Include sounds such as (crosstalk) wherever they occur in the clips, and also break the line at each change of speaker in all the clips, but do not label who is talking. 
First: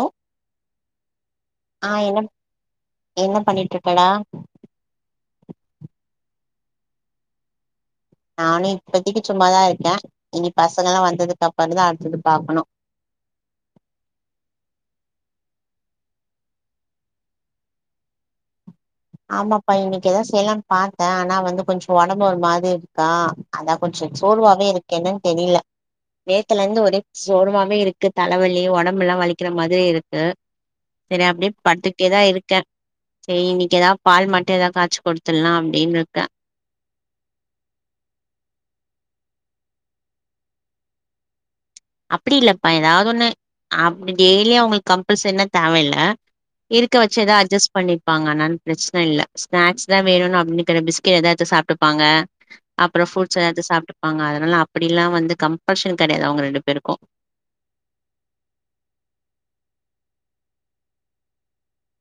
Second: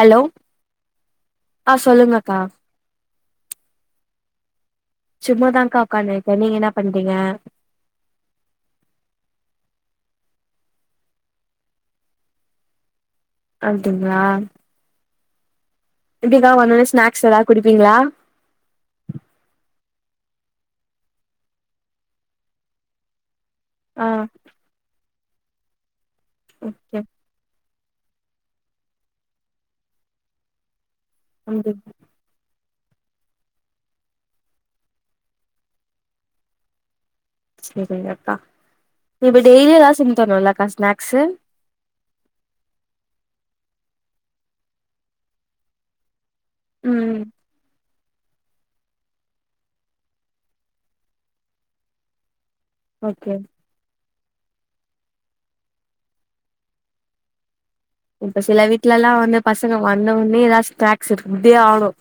hello
ஆ என்ன என்ன பண்ணிட்டு இருக்கடா
சும்மாதா அக்கா உக்காந்து இருக்கே நீங்க என்ன பண்றீங்க
நானும் இப்பதைக்கு சும்மாதா இருக்கேன் இனி பசங்க எல்லாம் வந்ததுக்கு அப்புற தான் அடுத்தது பாக்கணும்
அதுங்களா வீட்டுக்லா வந்ததும் ஸ்நாக்ஸ் எதாவ்து குடுப்பீங்களா
ஆமாப்பா இன்னைக்கு ஏதாவ்து செய்யலாம்னு பாத்தேன் ஆனா வந்து கொஞ்சம் உடம்பு ஒரு மாரி இருக்கா அதான்
ஆ
கொஞ்சம் சோர்வாவே இருக்கேன்னுன்னு தெரியல நேத்துல இருந்து
ஓகே
ஒரே சோர்வாவே இருக்கு தலைவலி உடம்பு எல்லாம் வலிக்கிற மாதிரி இருக்கு சரி அப்படியே
அப்டி
படுத்துக்கிட்டே தான் இருக்கேன் செய்னு ஏதாவ்து பால் மட்டும் ஏதாவதுய்ச்ச கொடுத்துலா அப்படின்னு இருக்கேன்
சரிங்கக்கா நீ இப்ப டெய்லியி ஏதாது செய்ஞ்சி தரணும்ல அக்கா ஸ்நாக்ஸ்
அப்படி இல்லப்பா ஏதாவது ஒண்ணு அப்படி டெய்லியே அவங்களுக்கு கம்பல்சரினா தேவையில்ல இருக்க
ம்
வச்சதா அஜஸ் பண்ணிப்பாங்க ஆனாலும் பிரச்சனை இல்ல ஸ்நாக்ஸ் தான் வேணும்னு அப்படின்னுக்கிற பிஸ்கட் எதாது சாப்ட்டுப்பாங்க அப்புறம்
ஓகே
ஃப்ரூட்ஸ் எதாவது சாப்ட்டுப்பா அதனால அப்படிலாம் வந்து கம்பல்ஷன் கிடையாது அவங்க ரெண்டு பேருக்கும்
இப்ப சில வீட்லல எல்லாம் வந்து பசங்க வந்த உடனே ஏதாவது ஸ் ஸ்நாக்ஸ் இருந்தே ஆகனும்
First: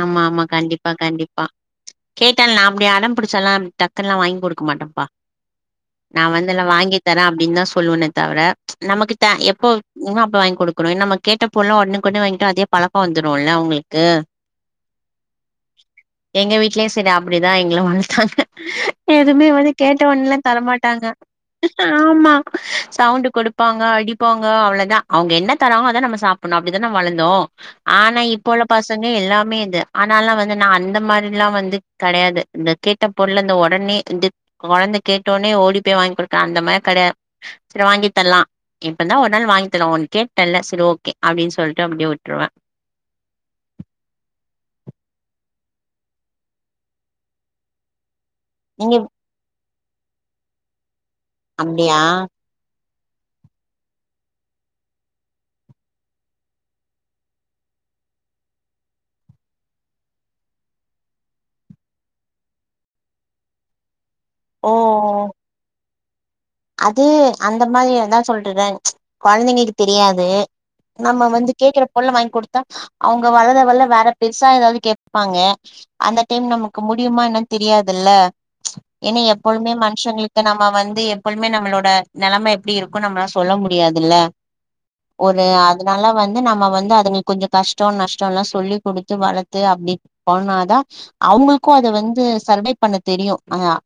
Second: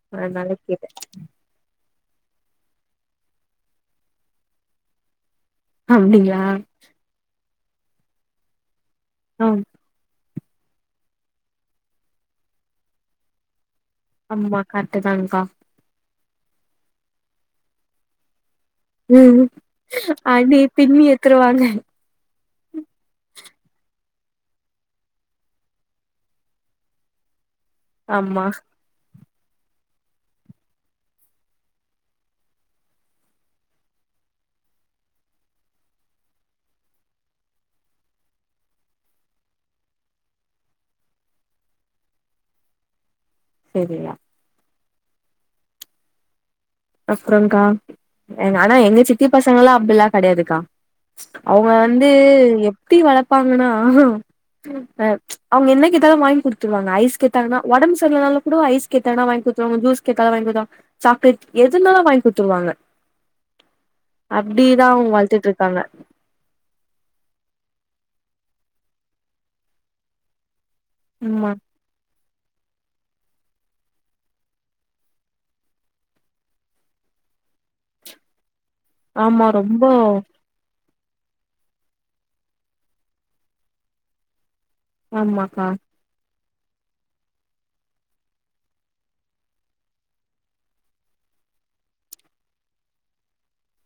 ஆமா ஆமா
கேட்டே
கண்டிப்பா கண்டிப் பா கேட்டால நா அப்டியே அடம்பிடிச்ச எல்லாம் டக்குனெல்லாம் வாங்கி கொடுக்க மாட்டேன்ப்பா நா
அப்டிங்களா
வந்துல்லாம் வாங்கி தரேன் அப்படின்னு தான் சொல்லுவனே தவிர நமக்கு
ஆ
எப்போ (unintelligible) அப்ப வாங்கி கொடுக்கறும் நம்ம கேட்ட போலாம் உடன்னுக்குடனு வாங்கிட்டா அதே பழக்கம் வந்துரும்ல்ல அவுங்களுக்கு
ஆமா கரெக்ட் தா அக்கா
எங்க வீட்லயும் சரி அப்படிதான் எங்கள வளத்தாங்க எதுவுமே வந்து கேட்ட உடனே
அடி பின்னி
தரமாட்டாங்க
எத்துருவாங்க
ஆமா சவுண்ட் கொடுப்பாங்க அடிப்பாங்க அவ்ளோவுதா அவுங்க என்ன தராங்கோ அதா நம்ம சா டனும் அப்படிதான வளந்தோம் ஆனா
ஆமா
இப்போ உள்ள பசங்க எல்லாம் மே இது ஆனால வந்து நா அந்த மாரி எல்லாம் வந்து கிடையாது இந்த கேட்ட பொருள் இந்த உடனே இது கொழந்தை கேட்டனே ஓடி போய் வாங்கி கொடுக்கன் அந்த மாரி கிடையாது சில வாங்கி தரலாம் இப்ப என்ன ஒரு நாள் வாங்கி தர உன் கேட்டல்ல சரி ஓகே அப்டின் சொல்ட்டு அப்டியே விட்டுருவேன்
சேரிங்க அப்பறம்கா ஆனா
நீங்க
எங்க சித்தி பசங்க எல்லாம் அப்டிலாம் கிடையாதுக்கா அவுங்க
அப்டியா
வந்து எப்டி வளர்ப்பாங்கன்னா அ அவுங்க என்ன கேட்டாலும் வாங்கி குடுத்துருவாங்க ஐஸ் கேட்டங்கனா உடம்பு சரியில்லனா கூட ஐஸ் கேட்டாலும் வாங்கி குடுத்துவாங்க ஜூஸ் கேட்டாலும் வாங்கி குடுத்துடுவாங் சாக்லேட் எதுனாலும் வாங்கி குடுத்துருவாங்க
ஓ
அப்டிதான் அவங்க வளத்துட்டு இருக்காங்க
அது அந்த மாரி அதான் சொல்றன்ல குழந்தைங்களுக்கு தெரியாது நம்ம வந்து
ஆமா
கேக்குற பொருள் வாங்கி குடுத்தா அவங்க வளர வளர வேற பெருசா ஏதாவது கேட்பாங்க அந்த டைம் நமக்கு முடியுமா என்னு தெரியாதுல்ல ஏன்னா
ஆமா
எப்பொழுமே
ரொம்ப
மனுஷங்களுக்கு நம்ம வந்து எப்பழுமே நம்மளோட நிலமை எப்டி இருக்கும்னு நம்மல்லாம் சொல்ல முடியாதுல்ல ஒரு அது
ஆமாக்கா
அதனால வந்து நம்ம வந்து அதுங்க கொஞ்சோ கஷ்டம் நஷ்டம் எல்லாம் சொல்லி கொடுத்து வளர்த்து அப்டி பண்ணாதான் அவங்களுக்கும் அத வந்து சர்வை பண்ண தெரியும் ஆ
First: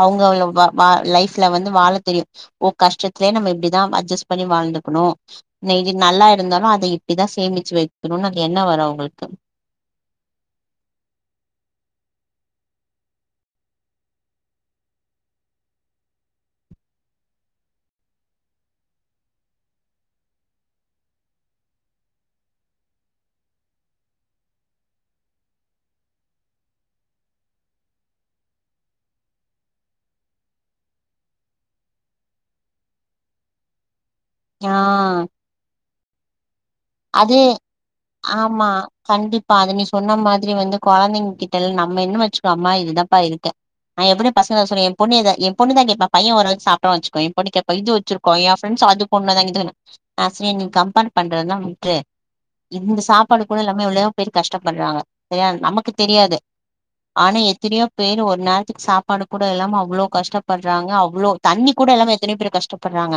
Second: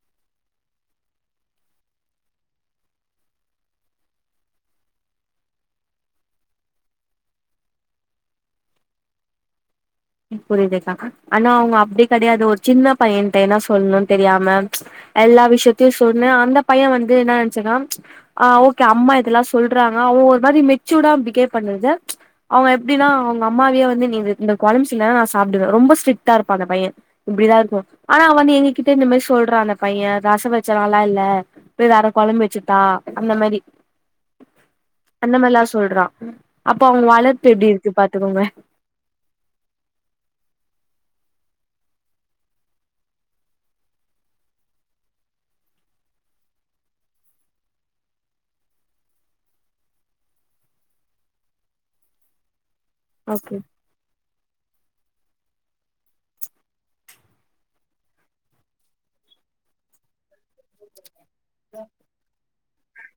அவுங்க அவுவ‌வா லைஃப் ல்ல வந்து வாழ தெரியும் ஓ கஷ்டத்துலயே நம்ம இப்டிதான் அட்ஜஸ்ட் பண்ணி வாழ்ந்துக்கணும் இன்னிக்கு நல்லா இருந்தாலும் அத இப்டி தான் சேமிச்சு வைக்கணும்னு அது என்ன வரும் அவங்களுக்கு
புரியுதுக்கா ஆனா அவுங்க அப்டி கிடையாது ஒரு சின்ன பையன்ட்ட என்ன சொல்ணும்னு தெரியாம எல்லா விஷயத்தையும் சொன்னேன் அந்த பையன் வந்து என்ன நினைச்சுருக்கான் ஆ‌ ஓகே அம்மா இதெல்லாம் சொல்றாங்க அவன் ஒரு மாரி மெச்சூடா பிகேவ் பண்ணுது அவுங்க எப்டினா அவுங்க அம்மாவே வந்து நீங்க இந்த குழம்பு செஞ்சாதா நான் சாப்பிடுவேன் ரொம்ப ஸ்ரிட்டா இருப்பான் அந்த பையன் இப்டிதான் இருக்கும் ஆனா வந்து எங்ககிட்ட இந்த மாரி சொல்றான் அந்த பையன் ரசம் வச்ச நல்லா இல்ல இப்ப வேற குழம்பு வச்சுதா அந்த மேரி
ஆ
இந்த மாரில்லாம் சொல்றான் அப்ப அவுங்க
அது
வளர்ப்பு எப்டி இருக்கு பாத்துக்கோங்க
இப்ப அத நீ சொன்ன மாதிரி வந்து குழந்தைங்க கிட்டல் நம்ம இருந்தோ வச்சுக்கோ அம்மா இதுதான்ப்பா இருக்க நான் எப்பவு பசங்க சொன்னே என் பொண்ணே இதே என் பொண்ணு தான் கேப்பா பையன் ஓரளவு சாப்டுருவா வச்சுக்கோயே என் பொண்ணு கேப்பா இது வச்சு கோய என் ஃப்ரெண்ட்ஸ் அது கொண்டு வந்தாங்க இது நா சொன்ன நீ கம்பார் பண்றது தான் ஏ இந்த சாப்பாடு
ஓகே
கூட இல்லாமே எவ்ளோவோ பேர் கஷ்டப்படுறாங்க சரியா நமக்கு தெரியாது ஆனா எத்தனையோ பேரு ஒரு நேரத்துக்கு சாப்பாடு கூட இல்லாம அவ்ளோ கஷ்டப் படுறாங்க அவ்ளோ தண்ணி கூட இல்லாம எத்தனையோ பேர் கஷ்டப்படுறாங்க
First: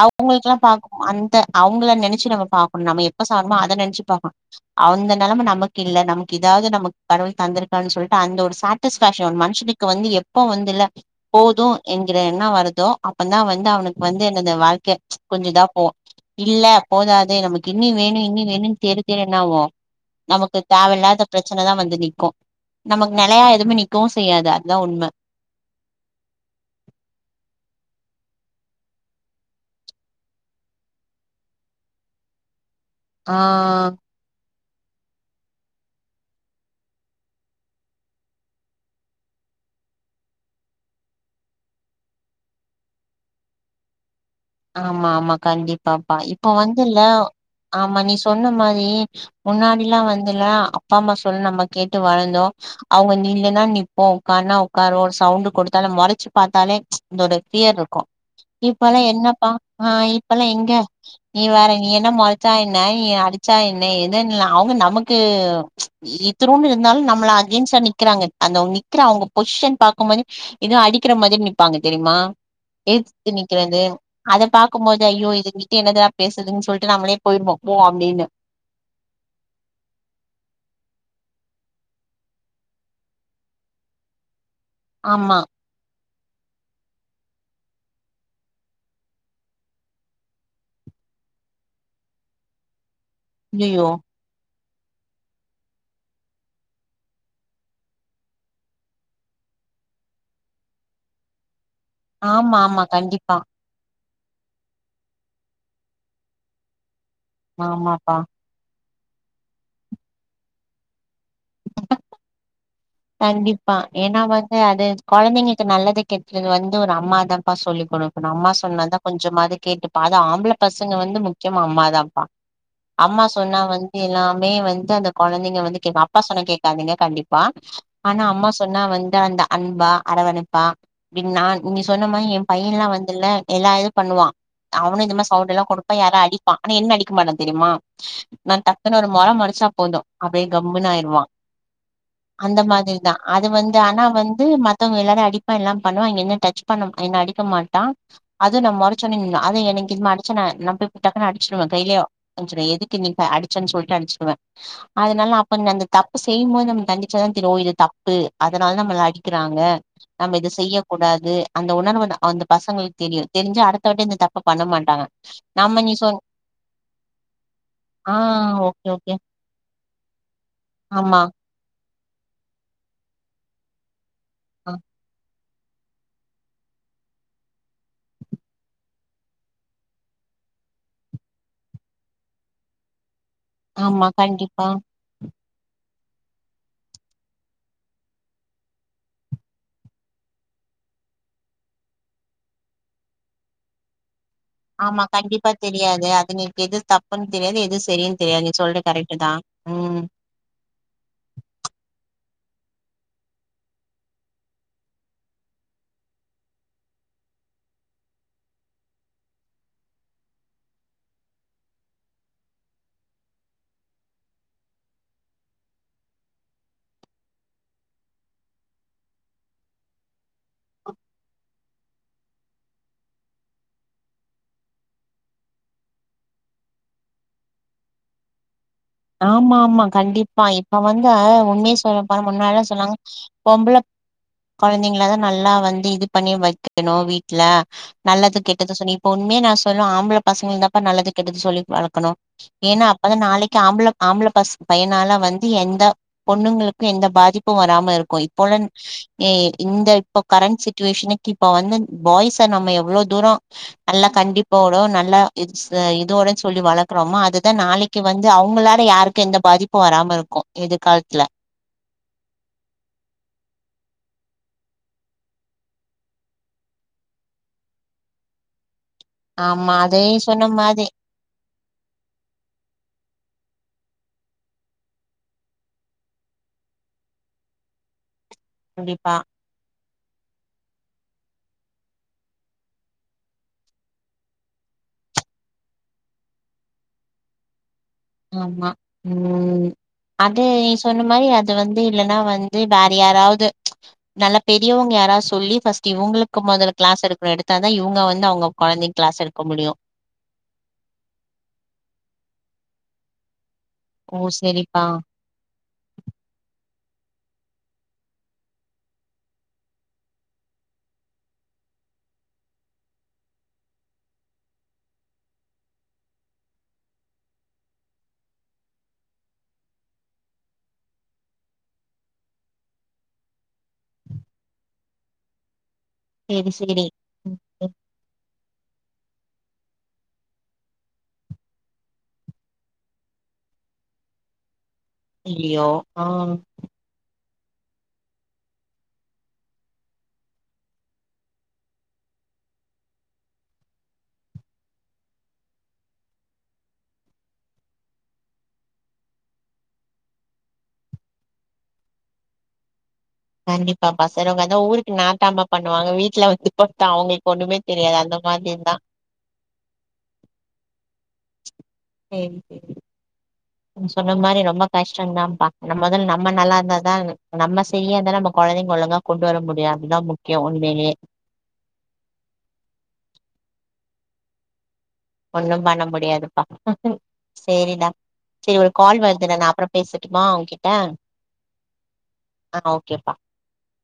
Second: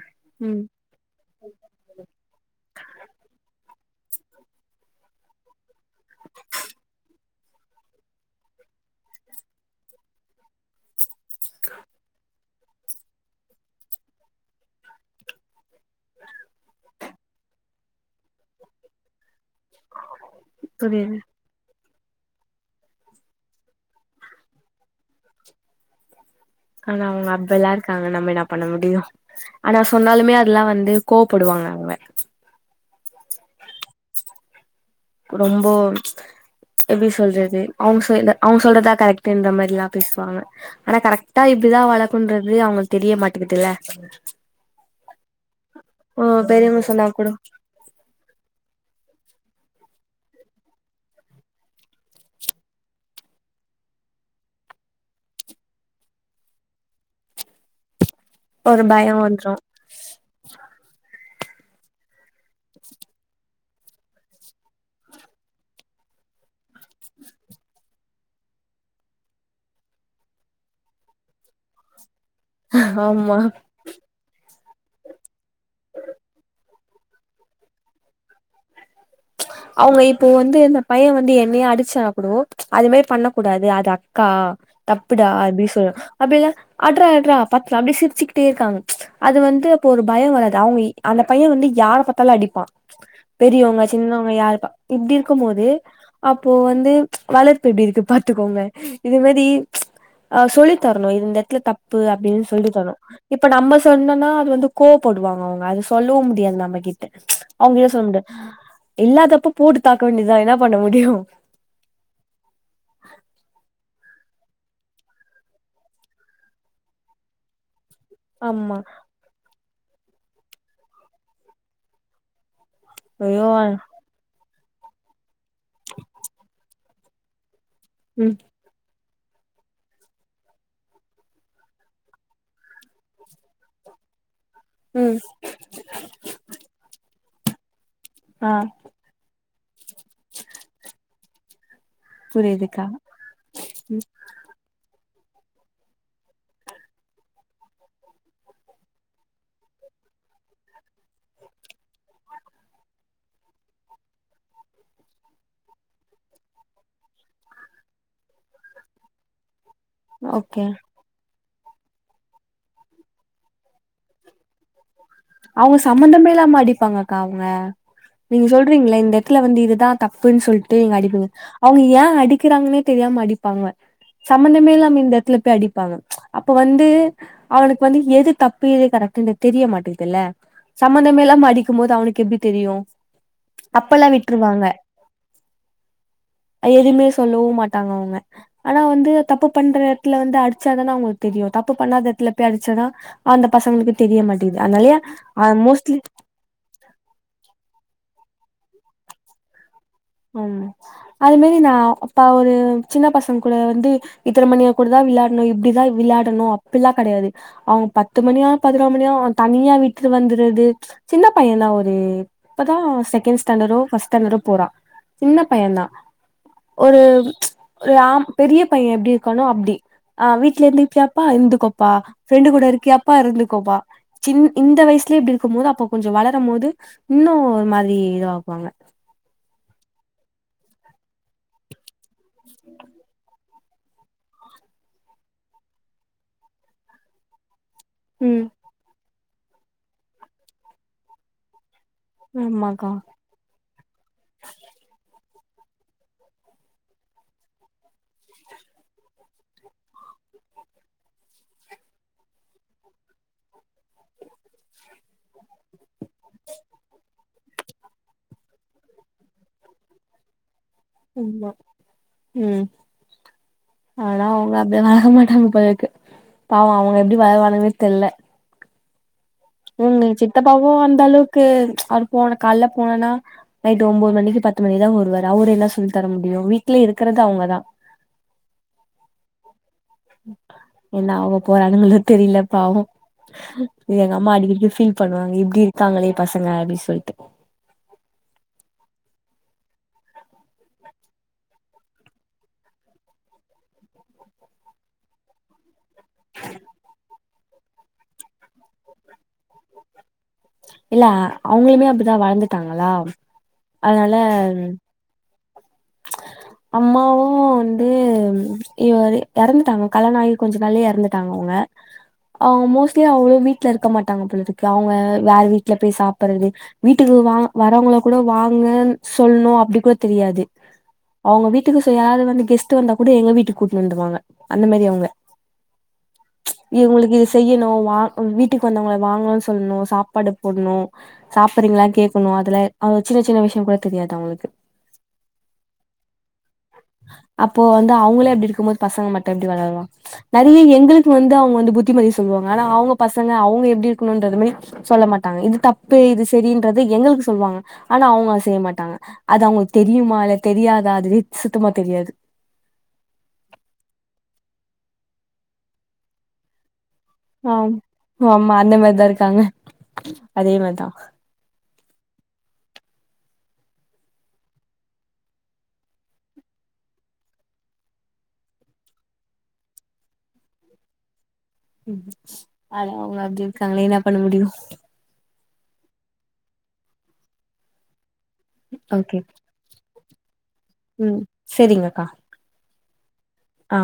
அவங்களுக்கெல்லா
ம்
பா அந்த அவங்கள நெனச்சு நம்ம பாக்கணும் நம்ம எப்ப சாப்டோம் அதை நினைச்சு பாக்கணும் அந்த நெலம நமக்கு கில்ல நமக்கு இதாவது நமக்கு கடவுள் தந்திருக்கான் சொல்ட்டு அந்த ஒரு சாட்டிஸ்பேக்க்ஷன் மனுஷனுக்கு வந்து எப்போ வந்து இல்ல போதும் என்கிற என்ன வருதோ அப்ப தான் வந்து அவனுக்கு வந்து என்னது வாழ்க்கை கொஞ்ச‌இதா போவோம் இல்ல போதாது நமக்கு இனி வேணும் இனி வேணும் தேடி தேடி என்னாவோம் நமக்கு
புரியுது
தேவல்லாத பிரச் சன தான் வந்து நீக்கும் நமக்கு நிலையா எதுவுமே நீக்கவும் செய்யாது அதுதான் உண்ம
ஆனா அவுங்க அப்பல்லாம் இருக்காங்க நம்ம என்ன பண்ண முடியும் ஆனா சொன்னாலுமே அதெல்லாம் வந்து கோவப்படுவாங்க அவுங்க
ஆ
ரொம்போ எப்டி சொல்றது அவுங் சைட் அவங்க சொல்றதான் கரெக்ட் இந்த மாதிரில்லாம் பேசுவாங்க ஆனா கரெக்ட்டா இப்டிதான் வளர்க்கன்றது அவங்களுக்கு தெரிய மாட்டேங்கதுல்ல
ஆமா ஆமா கண்டிப்பாப்பா இப்ப
பெரியவங்க
வந்துல
சொன்னா கூட
ஆமா நீ சொன்ன மாரி முன்னாடி எல்லா வந்துல்லா அப்பா அம்மா சொல் நம்ம கேட்டு வளர்ந்தோ அவங்க நீல்லுனா நீப்போ உட்காருனா உட்காருவோ சவுண்ட் கொடுத்தாலே மொறச்சு பாத்தாலே ச் அதோட ஃபியர் இருக் கு
ஒரு
இப்பெல்லா
பயோ
என்னப்பா
வந்துரு
ஆ இப்பெல்லா எங்க நீ வேற நீ என்ன மொறச்சா என்ன நீ அடிச்சா என்ன எதுன்ன அவங்க நமக்கு ச் த்துனுண்டு இருந்தாலு நம்மள அகென்ஸ்டா நிக்கிறாங்க அந்த நிக்கிற அவங்க பொசிஷன் பாக்கு போதே எதுவு அடிக்கிற மாரியே நிப்பாங்க தெரியுமா ஏதிர்த்து
ஆமா
நிக்குறது அத பாக்கு போது ஐயோ இதுங்கிட்டு என்ன தா பேசுறதுன்னு சொல்ட்டு நம்மளே போயிருவோ போ அப்டின்னு
அவங்க இப்போ வந்து இந்த பைய வந்து என்னயே அடிச்சானு கூடோ அது மாரி பண்ண கூடாது அது அக்கா தப்புடா
ஆமா
அப்டின்னு சொல் அப்டில்ல அட்ரா அட்ரா பாத்தூக்கலா அப்டியே சிரிச்சுக்கிட்டே இருக்காங்க ச் அது வந்து அப்போ ஒரு பயோ வராது அவங்க அந்த பைய வந்து யார பாத்தாலு அடிப்பா பெரியவங்க
ஐயையோ
சின்னவங்க யாருப்பா இப்டி இருக்கு போது அப்போ வந்து ச் வளர்ப்பு எப்டி இருக்கு பாத்துக்கோங்க இது மாரி ச் அ சொல்லித்தரணு இது இந்த இடத்துல தப்பு அப்டின்னு
ஆமா
சொல்லி
ஆமா
தரணு
கண்டிப்பா
இப்ப நம்ம சொன்னன்னா அது வந்து கோவப்படுவாங்க அவங்க அது சொல்லவு முடியாது நம்மகிட்ட ச் அவங்கிட்ட சொல்ல
ஆமாப்பா
முடியாது இல்லாத்தப்ப போட்டு தாக்க வேண்டியதா என்ன பண்ண முடியு
கண்டிப்பா ஏன்னா வந்து அது கொழந்தைங்களுக்கு நல்லது கெட்டுறது வந்து ஒரு அம்மாதாப்பா சொல்லிக் கொடுக் அம்மா
ஆமா
சொன்ன தா கொஞ்சமாவது கேட்டுப்பா அது ஆம்பள பசங்க வந்து முக்கியமா அம்மாதாபா அம்மா
ஐயோ
சொன்னா வந் எல்லாமே வந்து அந்த கொழந்தைங்க வந்து கேப் அப்பா சொன்ன கேக்காதிங்க கண்டிப்பா ஆனா
ம்
அம்மா சொ சொன்னா வந்து அந்த அன்பா அரவனைப்பா ப்படின் நா நீ சொன்ன மாரி எ பையலா வந்துல எல்லா இது பண்ணுவா அவனு இந்த
ம்
மாரி சௌட் எல்லா கொடுப்பா யாரா அடிப்பா ஆனா என்ன அடிக்க மாட்டா தெரியுமா
ஆ
நா த (unintelligible) மொற மொறச்சா போது அப்டியே கம்முனு ஆயிடுவா
புரியுதுக்கா
தா அது வந்து ஆனா
ம்
வந்து மத்தவங்க எல்லாரு அடிப்பா எல்லா பண்ணுவா என்ன டச் பண்ண என்ன அடிக்க மாட்டா அது நா மொறச்சடுனே நின்று அவே என்னைக்கு இம அடிச்ச ந டக்குனு அடிச்சுடுவே கையலயோ அடிச்சிடுவே எதுக்கு நீங்க அடிச்சன்ன சொல்லிட்டு அனுச்சிடுவே அதனால அப்ப அந்த தப்பு செய்யும்போது நம்ம தண்டிச்சா தா தெரியு ஒ இது தப்பு அதனால நம்மள அடிக்கிறாங்க நம்ம இத
ஓகே
செய்ய கூடாது அந்த உணர்வு அந்த பசங்களுக்கு தெரியு தெரிஞ்சா அடுத்தவட்டி அந்த தப்ப பண்ண மாட்டாங்க
அவங்க
நம்ம நீ சொன்
சம்பந்தமே இல்லாம அடிப்பாங்கக்கா அவங்க
ஆ
நீங்க
ஓகே
சொல்றீங்கள இந்த
ஓகே
இடத்துல வந்து இதுதா தப்புன்னு சொல்ட்டு நீங்க
ஆமா
அடிப்பீங்க அவங்க ஏ அடிக்கிறாங்கன்னே தெரியாம அடிப்பாங்க
ஆ
சம்பந்தமே இல்லாம இந்த இடத்துல போய் அடி ப்ப அப்ப வந்து அவனுக்கு வந்து எது தப்பு எது கரெக்டுனு தெரிய மாட்டே ல்ல சம்பந்தமே இல்லா அடிக்கும் போது அவனுக்கு எப்டி தெரியு அப்பெல்லா
ஆமா
விட்ருவாங்க
கண்டிப்பா
எதுமே சொல்லவு மாட்டாங்க அவங்க ஆனா வந்து தப்பு பண்ற எடத்துல வந்து அடிச்சாதானா அவங்களுக்கு தெரியு தப்பு பண்ணாத எடத்துல போய் அடிச்சாதா அந்த பசங்களுக்கு தெரிய மாட்டேது
ஆமா கண்டிப்பா தெரியாது அதுங்களுக்கு எது தப் ஒன்னு தெரியாது எது சரினு தெரியாது நீ சொல்றது கரெக்ட் தா ம்
ம் அது மாரி நா அப்ப ஒரு சின்ன பசங்க கூட வந்து இத்தன மணியா கூட தா விளையாடணு இப்படிதா விளாடணு அப்டிலா கிடையாது அவுங்க பத்து மணியா பதினோ மணியா தனியா வீட்டுல வந்துருது சின்ன பையந்தா ஒரு இப்பதா செகண்ட் ஸ்டாண்டர்டோ ஃபர்ஸ்ட் ஸ்டாண்டர்டோ போறா சின்ன பையந்தா ஒரு ஒரு ஆம் பெரிய பையே எப்டி இருக்காணோ அப்டி ஆ வீட்ல இருந்துப்பியாப்பா இருந்துகோப்பா ஃப்ரெண்டு கூட இருக்கியாப்பா இருந்துகோப்பா சின் இந்த வயசுலயே இப்டி இருக்கும் போது அப்ப கொஞ்சோ வளரும் போது இன்னு ஒரு மாதிரி இதுவாக்குவாங்க
ஆமா ஆமா கண்டிப்பா இப்ப வந்த உண்மய சொல்லப் போனா முன்னாளல்லா சொன்னாங்க பொம்பளப் கொழந்தைங்களதா நல்லா வந்து இது பண்ணி வக்கணு வீட் ல நல்லது
ம்
கெட்டது சொன்னி இப்ப உண்மய நா சொல்ன்னு ஆம்பள பசங்களதாப்ப நல்லது கெட்டது சொல்லி வளக் கணு ஏன்னா
ஆமாக்கா
அப்பதா நாளைக்கி ஆம்பள ஆம்பள பச பையனால வந்து எந்த பொண்ணுங்களுக்கு எந்த பாதிப்பு வராம இருக்கு இப்ப உள்ள ஏ இந்த இப்ப கரண்ட் சிச்சுவேஷனுக்கு இப்ப வந்து பாய்ஸ நம்ம எவ்ளோ தூரோ நல்லா கண்டிப்போட நல்லா இ இதோடன்னு சொல்லி வளக்குறோமோ அதுதா நாளைக்கி வந்து அவுங்களால யாருக்கு எந்த பாதிப்பு வராம இருக்கு எதிர்கால
ஆமா ம் ஆனா அவுங்க அப்டில்லா வளக்க மாட்டாங்க போலருக்கு பாவோ அவங்க எப்டி வளர்வாங்கன்னே தெரில
ஆமா
ம்
அதே
எங்க
சொன்ன
சித்தப்பாவு
மாரி
அந்த அளவுக்கு அவரு போனா கால்ல போனனா நைட் ஒம்பது மணிக்கி பத்து மணிக்கிதா வருவாரு அவரு என்ன சொல்லி தர முடியு வீட்லயே இருக்குறது அவுங்கதா
கண்டிப்பா
என்ன ஆக போறானுங்களோ தெரில பாவோ இது எங்க அம்மா அடிக்கடிக்கி ஃபீல் பண்ணுவாங்க இப்டி இருக்காங்களே பசங்க அப்டி சொல்லிட்டு
ஆமா ம் அது நீ சொன்ன மாரி அது வந்து இல்லன்னா வந்து வேற யாராவது நல்ல பெரியவங்க யாராது சொல்லி ஃபர்ஸ் இவுங்களுக்கு மொதல்ல க்ளாஸ் எடுக்கனு எடுத்தா தா இவுங்க வந்து அவுங்க கொழந்தைக்கு க்ளாஸ் எடுக்க முடியு
இல்ல அவுங்களுமே அப்டிதா வளந்துட்டாங்களா அதனால
ஓ சரிப்பா
அம்மாவு வந்து இவரு எறந்துட்டாங்க கல்யாணாகி கொஞ்ச நாள்லயே எறந்துட்டாங்க அவுங்க அவுங்க மோஸ்ட்லி அவுங்களே வீட்ல இருக்க மாட்டாங்க போலருக்கு அவுங்க வேற வீட்ல போய் சாப்பர்றது வீட்டுக்கு வா வர்றவங்கள கூட வாங்கன்னு சொல்ணு அப்டி கூட தெரியாது அவுங்க வீட்டுக்கு சே யாராது வந்து கெஸ்ட் வந்தா கூட எங்க வீட்டுக்கு கூட்னு வந்துருவாங்க அந்த மாதி அவுங்க
செரி செரி
இவுங்களுக்கு இது செய்யணு வா வீட்டுக்கு வந்தவங்கள வாங்கன்னு சொல்ணு சாப்பாடு போடணு சாப்றீங்களா கேக்கணு அதுல அவ சின்ன சின்ன விஷயோ கூட தெரியாது அவங்களுக்கு
அய்யய்யோ ஆ
அப்போ வந்து அவுங்களே அப்டி இருக்கும்போது பசங்க மட்டு எப்டி வளருவா நெறைய எங்களுக்கு வந்து அவுங்க வந்து புத்திமதி சொல்லுவாங்க ஆனா அவுங்க பசங்க அவுங்க எப்டி இருக்கணுன்றது மாரி சொல்ல மாட்டாங்க இது தப்பு இது சரின்றது எங்களுக்கு சொல்லுவாங்க ஆனா அவுங்க அத செய்ய மாட்டாங்க அது அவங்களுக்கு தெரியுமா இல்ல தெரியாதா அதுவே சுத்தமா தெரியாது
கண்டிப்பாப்பா சிறவங்க எதோ ஊருக்கு நாட்டாம பண்ணுவாங்க வீட்ல வந்து பத்தா அவுங்களுக்கு
ஆம் ஆமா அந்த மாரிதா இருக்காங்க அதே மாரிதா
சேரி சேரி நீ சொன்ன மாரி ரொம்ப கஷ்டோதாப்பா நம்ம மொதல் நம்ம நல்லா இருந்தாதா நம்ம சரியா இருந்தா நம்ம கொழந்தைங்க ஒழுங்கா கொண்டு வர முடியு அதுதா முக்யோ உண்மைலயே
ம் ஆனா அவுங்க அப்டி இருக்காங்களே என்ன பண்ண முடியு
ஒண்ணு பண்ண முடியாதுப்பா சேரிடா சேரி ஒரு கால்
ஓகே
வருது நானு அப்றம் பேசட்டுமா ஓகே
ம் சரிங்கக்கா
ஆ ஓகேப்பா
ஆ